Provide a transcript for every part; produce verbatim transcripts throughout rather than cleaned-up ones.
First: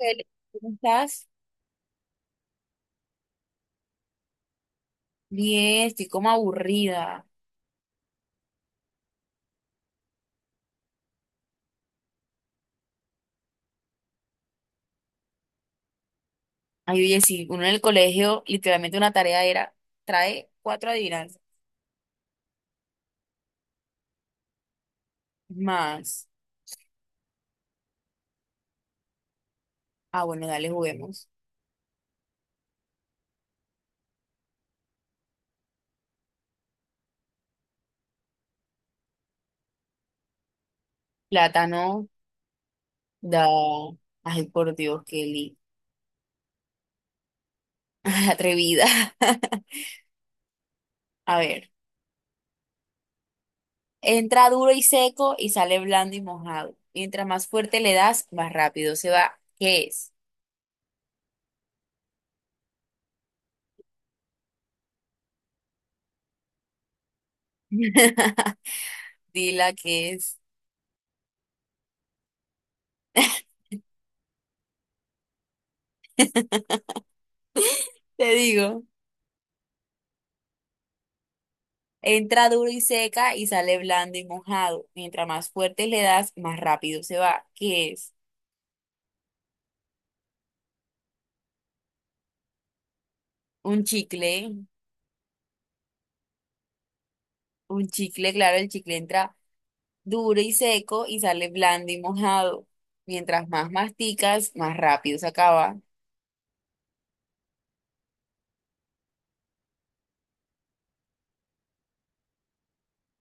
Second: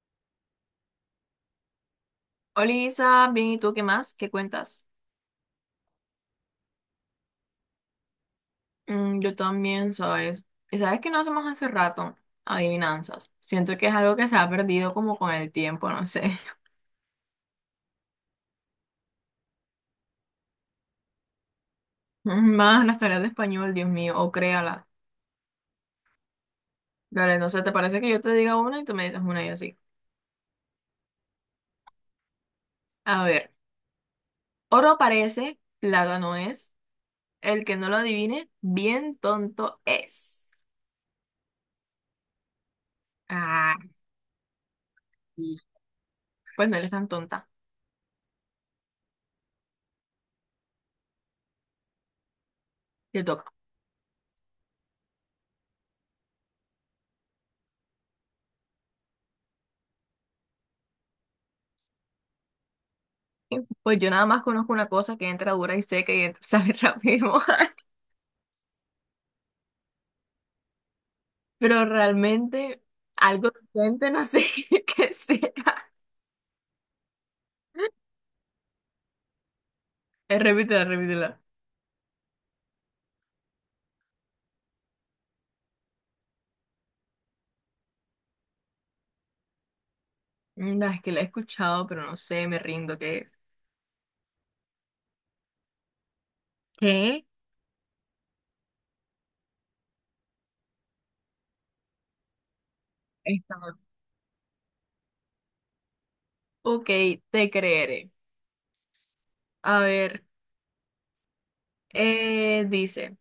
Eli, ¿cómo estás? Hola Isa, bien, ¿y tú qué más? ¿Qué cuentas? Bien, estoy como aburrida. Mm, yo también, ¿sabes? Y sabes que no hacemos hace rato adivinanzas. Siento que es algo que se ha perdido como con el tiempo, no sé. Ay, oye, sí, uno en el colegio, literalmente una tarea era, trae cuatro adivinanzas Más las tareas de español, Dios mío, o créala. más. Dale, no sé, ¿te parece que yo te diga una y tú me dices una y así? Ah, bueno, dale, juguemos. A ver, oro parece, plata no es. El que no lo adivine, bien tonto es. Plátano, da. Ah, Ay, por Dios, Kelly. sí. Pues no eres tan tonta. Atrevida. A ver, Te toca. entra duro y seco y sale blando y mojado. Mientras más fuerte le das, más rápido se va. ¿Qué es? Pues yo nada más conozco una cosa que entra dura y seca y entra- sale rápido. Dila qué es. Pero realmente algo decente, no sé qué qué sea. Te digo. Eh, repítela, repítela. Entra duro y seca y sale blando y mojado. Mientras más fuerte le das, más rápido se va. ¿Qué es? No, es que la he escuchado, pero no sé, me rindo, ¿qué es? Un chicle. ¿Qué? Un chicle, claro, el chicle entra duro y seco y sale blando y mojado. Mientras Esta, más no. masticas, más rápido se acaba. Ok, te creeré. A ver, eh, dice,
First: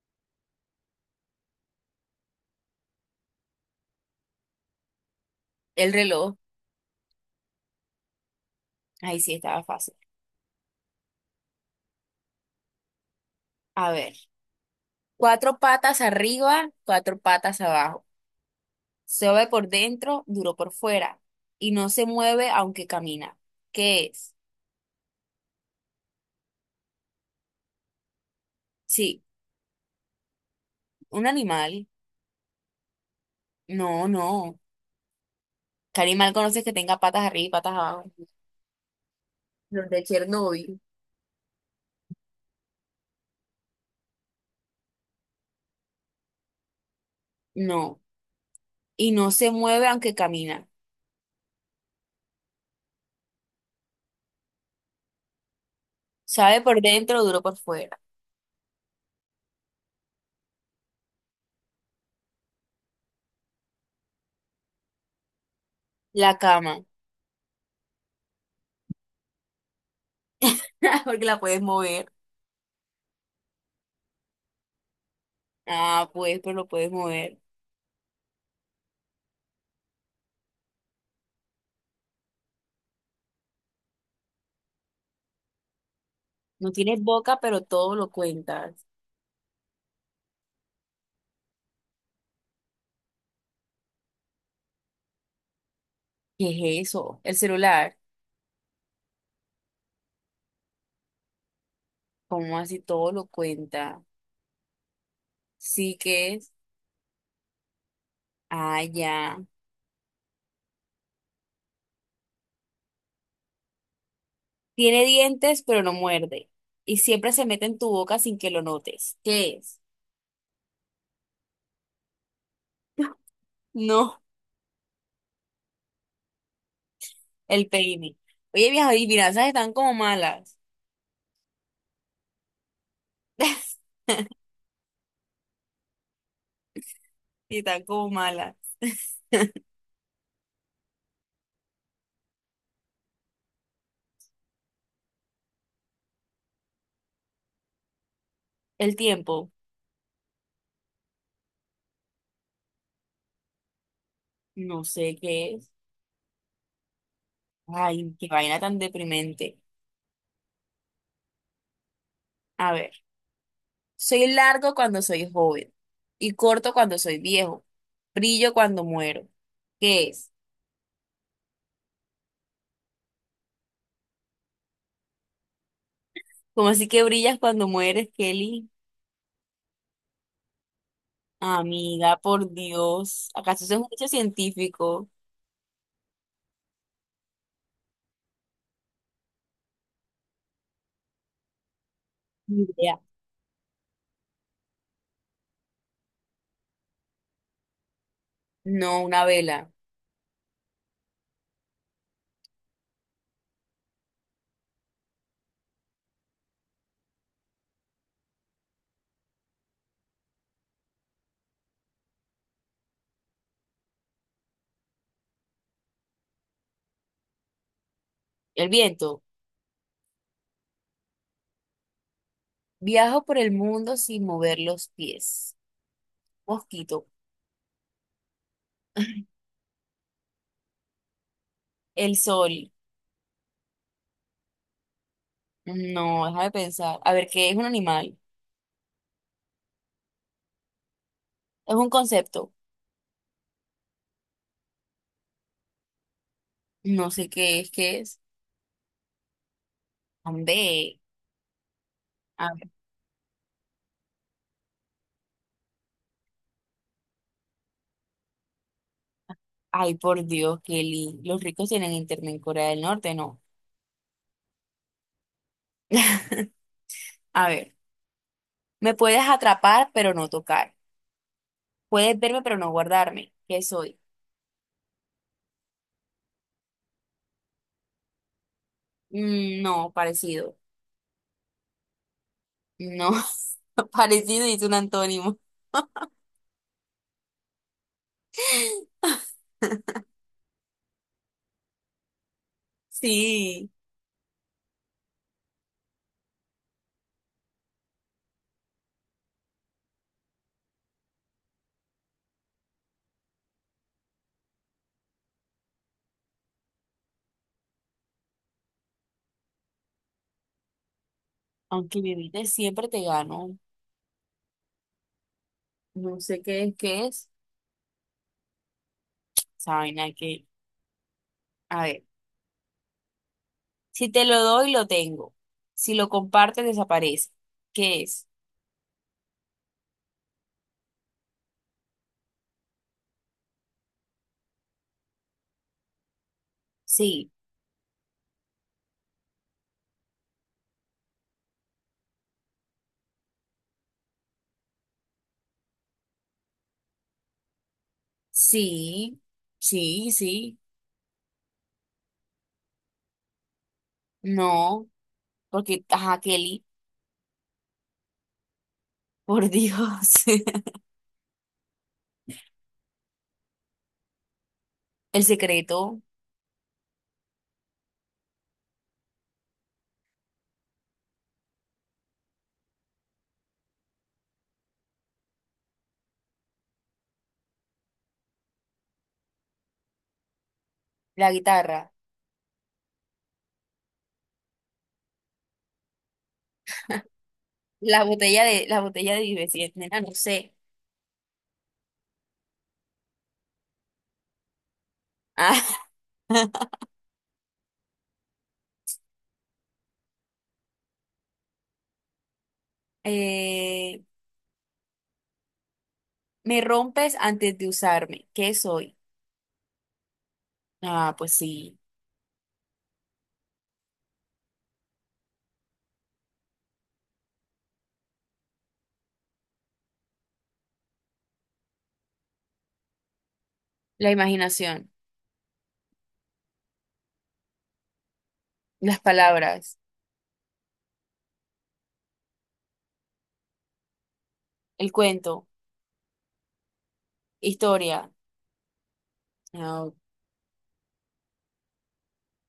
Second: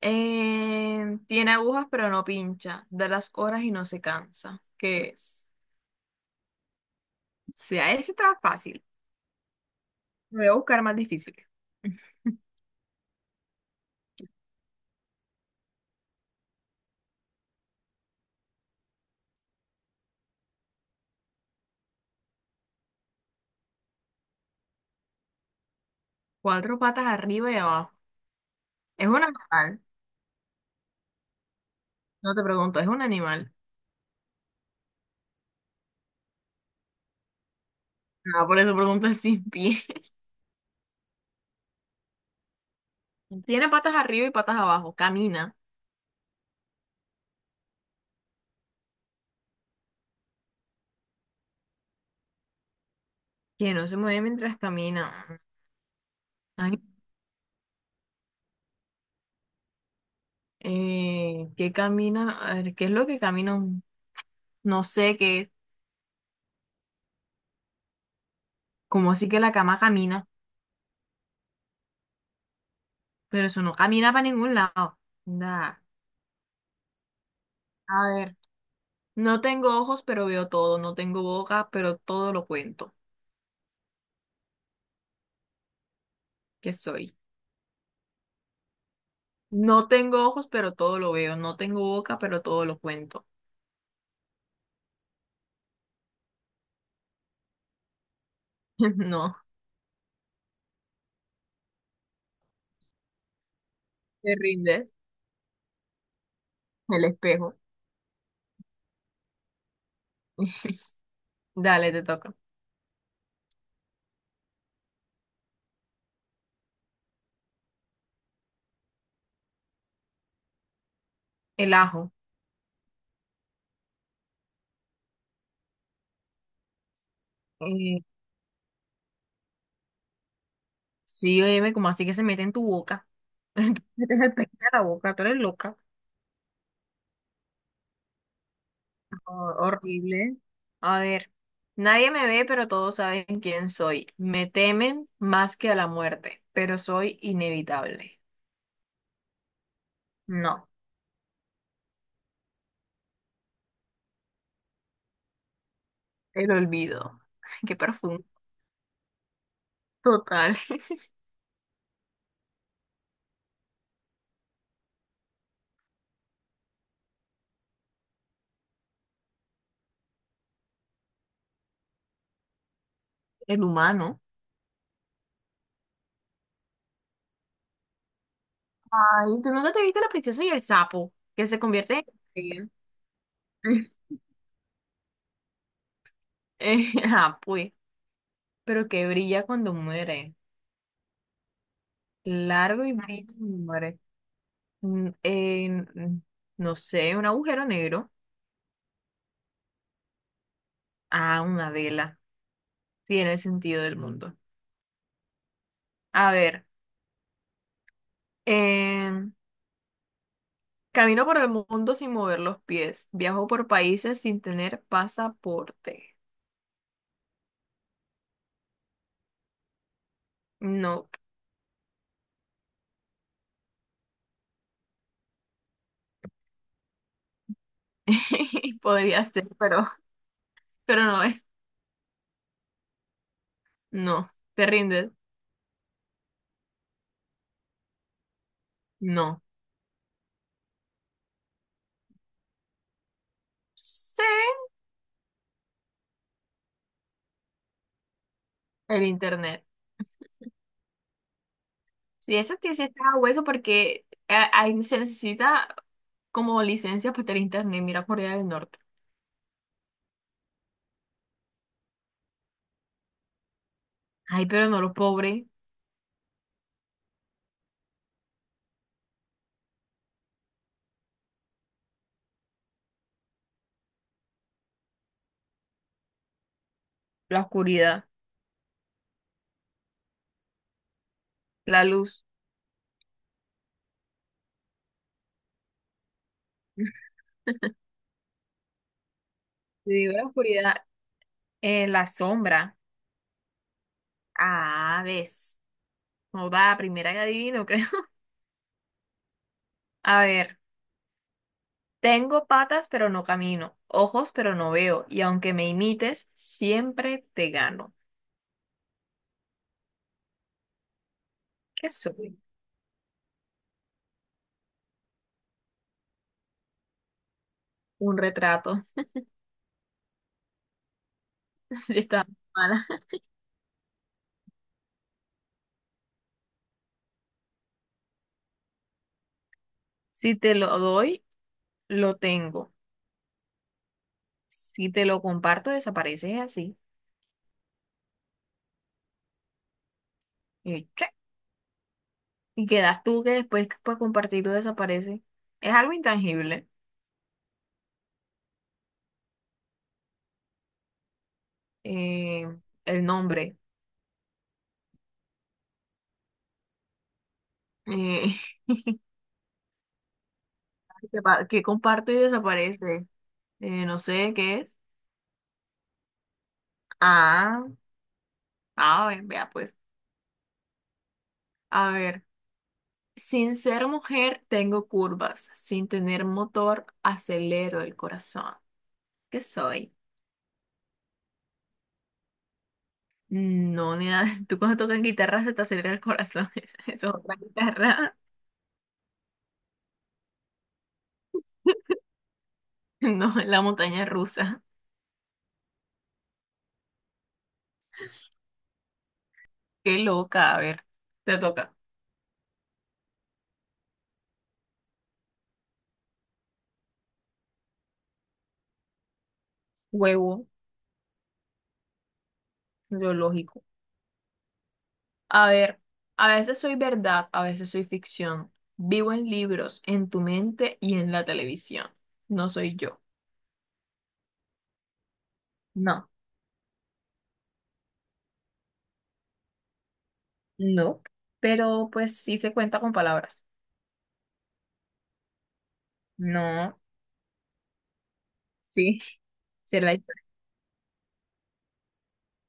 eh, tiene agujas pero no pincha, da las horas y no se cansa. ¿Qué es? El reloj. Sea, ese está fácil. Ahí sí estaba fácil. Voy a buscar más difícil. A ver. Cuatro patas arriba, cuatro patas abajo. Suave por dentro, duro por fuera. Y no se mueve aunque camina. ¿Qué es? Cuatro patas arriba y abajo. Es un Sí, animal. un animal. No te pregunto, es un animal. No, no. ¿Qué animal conoces que tenga patas arriba y patas abajo? Ah, por eso pregunto el sin pie. Los de Chernóbil. Tiene patas arriba y patas abajo. Camina. No. Y no se mueve aunque camina. Que no se mueve mientras camina. Sabe por Ay, dentro, duro por fuera. eh, ¿qué camina? A ver, ¿qué es lo que camina? un- No sé qué es. La cama. Como así que la cama camina. Porque la puedes mover. Pero eso no camina para ningún lado. Nada. Ah, pues, pero lo puedes mover. A ver. No tengo ojos, pero veo todo. No tengo boca, pero todo lo cuento. No ¿Qué tienes soy? boca, pero todo lo cuentas. No tengo ojos, pero todo lo veo. No tengo boca, pero todo lo cuento. ¿Qué es eso? El celular. No. ¿Cómo así todo lo cuenta? ¿Te rindes? Sí que es. El espejo. Ah, ya. Dale, te toca. Tiene dientes, pero no muerde. Y siempre se mete en tu boca sin que lo notes. ¿Qué es? El ajo. No. El Eh, baby. Oye, viejo, y finanzas están como malas. sí, oye, como así que se mete en tu boca. Entonces metes el pez a la boca, tú eres loca. Sí, están como malas. Ho- horrible. A ver, nadie me ve, pero todos saben quién soy. Me temen más que a la muerte, pero soy inevitable. El tiempo, No, no sé qué es. el olvido. Qué Ay, profundo. qué vaina tan deprimente. Total. A ver, soy largo cuando soy joven y corto cuando soy viejo. Brillo cuando muero. ¿Qué es? El humano. ¿Cómo así que brillas cuando mueres, Kelly? Ay, ¿tú nunca te viste la princesa y el sapo? Que se convierte en Amiga, por Dios. ¿Acaso eso es estrella. un hecho científico? Eh, ah, pues, pero que brilla cuando muere. Ni Largo y idea. brilla cuando muere. Mm, en, mm, no sé, un agujero negro. No, una vela. Ah, una vela. Tiene el sentido del mundo. A ver, em, camino por el mundo sin mover los pies. Viajo por países sin tener pasaporte. El viento. No, Viajo por el mundo sin mover los pies. Mosquito. podría ser, pero, pero no es. El sol. No, ¿te rindes? No, deja de pensar. A ver, ¿qué es un animal? No. Es un concepto. Sí, No sé qué es, qué es. el internet. Ande. Si eso A- tiene sí está hueso porque eh, ahí se necesita como licencia para tener internet. Mira Corea del Norte. Ay, por Dios, Kelly. Los ricos tienen internet en Corea del Norte, ¿no? Ay, pero no los pobres. A ver, me puedes atrapar, pero no tocar. Puedes verme, pero no guardarme. ¿Qué soy? La oscuridad, Mm, no, parecido. la luz. No, parecido y es un antónimo. Te digo la oscuridad, eh, la sombra. Sí, Ah, ves. No va, primera que adivino, creo. A ver, tengo patas pero no camino, ojos pero no veo, y aunque me imites, siempre te gano. ¿Qué aunque soy? viviste siempre te gano. No sé qué es, qué es. Un retrato. Saben, hay que. A Si ver. está mala. Si te lo doy, lo tengo. Si lo compartes, desaparece. ¿Qué es? Si te lo doy, lo tengo. Si te lo comparto, desapareces así. Sí, Y, che, y quedas tú que después que puedes compartirlo desaparece. Es algo intangible. sí, sí, sí. Eh, el nombre. No, porque, ajá, Kelly, Eh, por Dios. que, pa- que comparte y desaparece. Eh, no sé qué es. El secreto, Ah, ah, ve- vea pues. A ver. Sin ser mujer tengo curvas. Sin tener motor acelero el corazón. ¿Qué soy? la guitarra, No, ni nada. Tú cuando tocas guitarra se te acelera el corazón. Eso es otra la guitarra. botella de, la botella de Vive nena, no sé. No, es la montaña rusa. Ah, Qué loca. A ver, te toca. eh, me rompes antes de usarme. ¿Qué soy? Huevo, Ah, pues sí. biológico. A ver, a veces soy verdad, a veces soy ficción. Vivo en libros, en tu mente y en la televisión. No soy yo. La imaginación, No, las palabras, no, pero pues sí se cuenta con palabras. el cuento, No, historia. sí, será Ah, la historia.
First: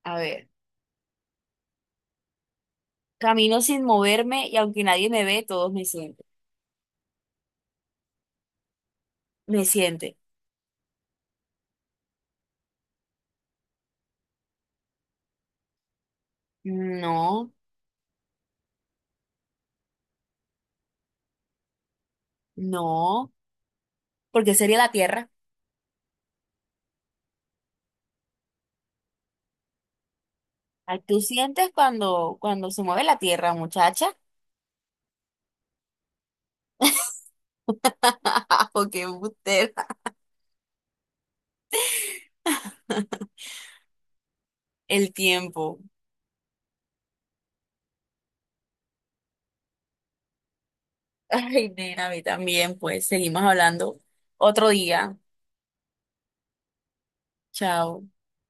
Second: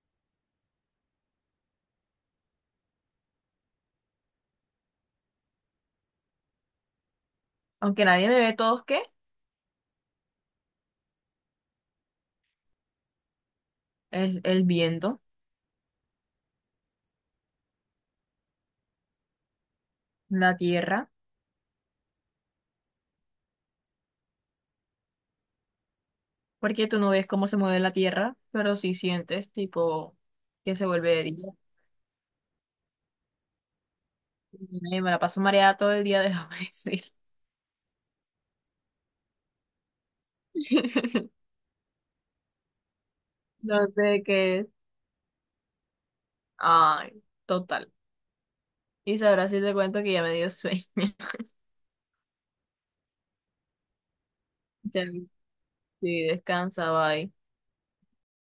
a ver. Camino sin moverme y aunque nadie me ve, todos me sienten. Aunque nadie me ve todos, ¿qué? Me sienten. Es el viento, No, la tierra, no, porque sería la tierra. porque tú no ves cómo se mueve la tierra, pero sí sientes tipo que se Ay, vuelve ¿tú de día. sientes cuando, cuando se mueve la tierra, muchacha? Y me la paso mareada todo el día, déjame decir. ¿O qué embustera. No sé qué es. El tiempo. Ay, total. Y sabrás si te cuento que ya me dio sueño. Ay, nena, a mí también, pues seguimos hablando otro Ya, día. sí, descansa, bye. Chao.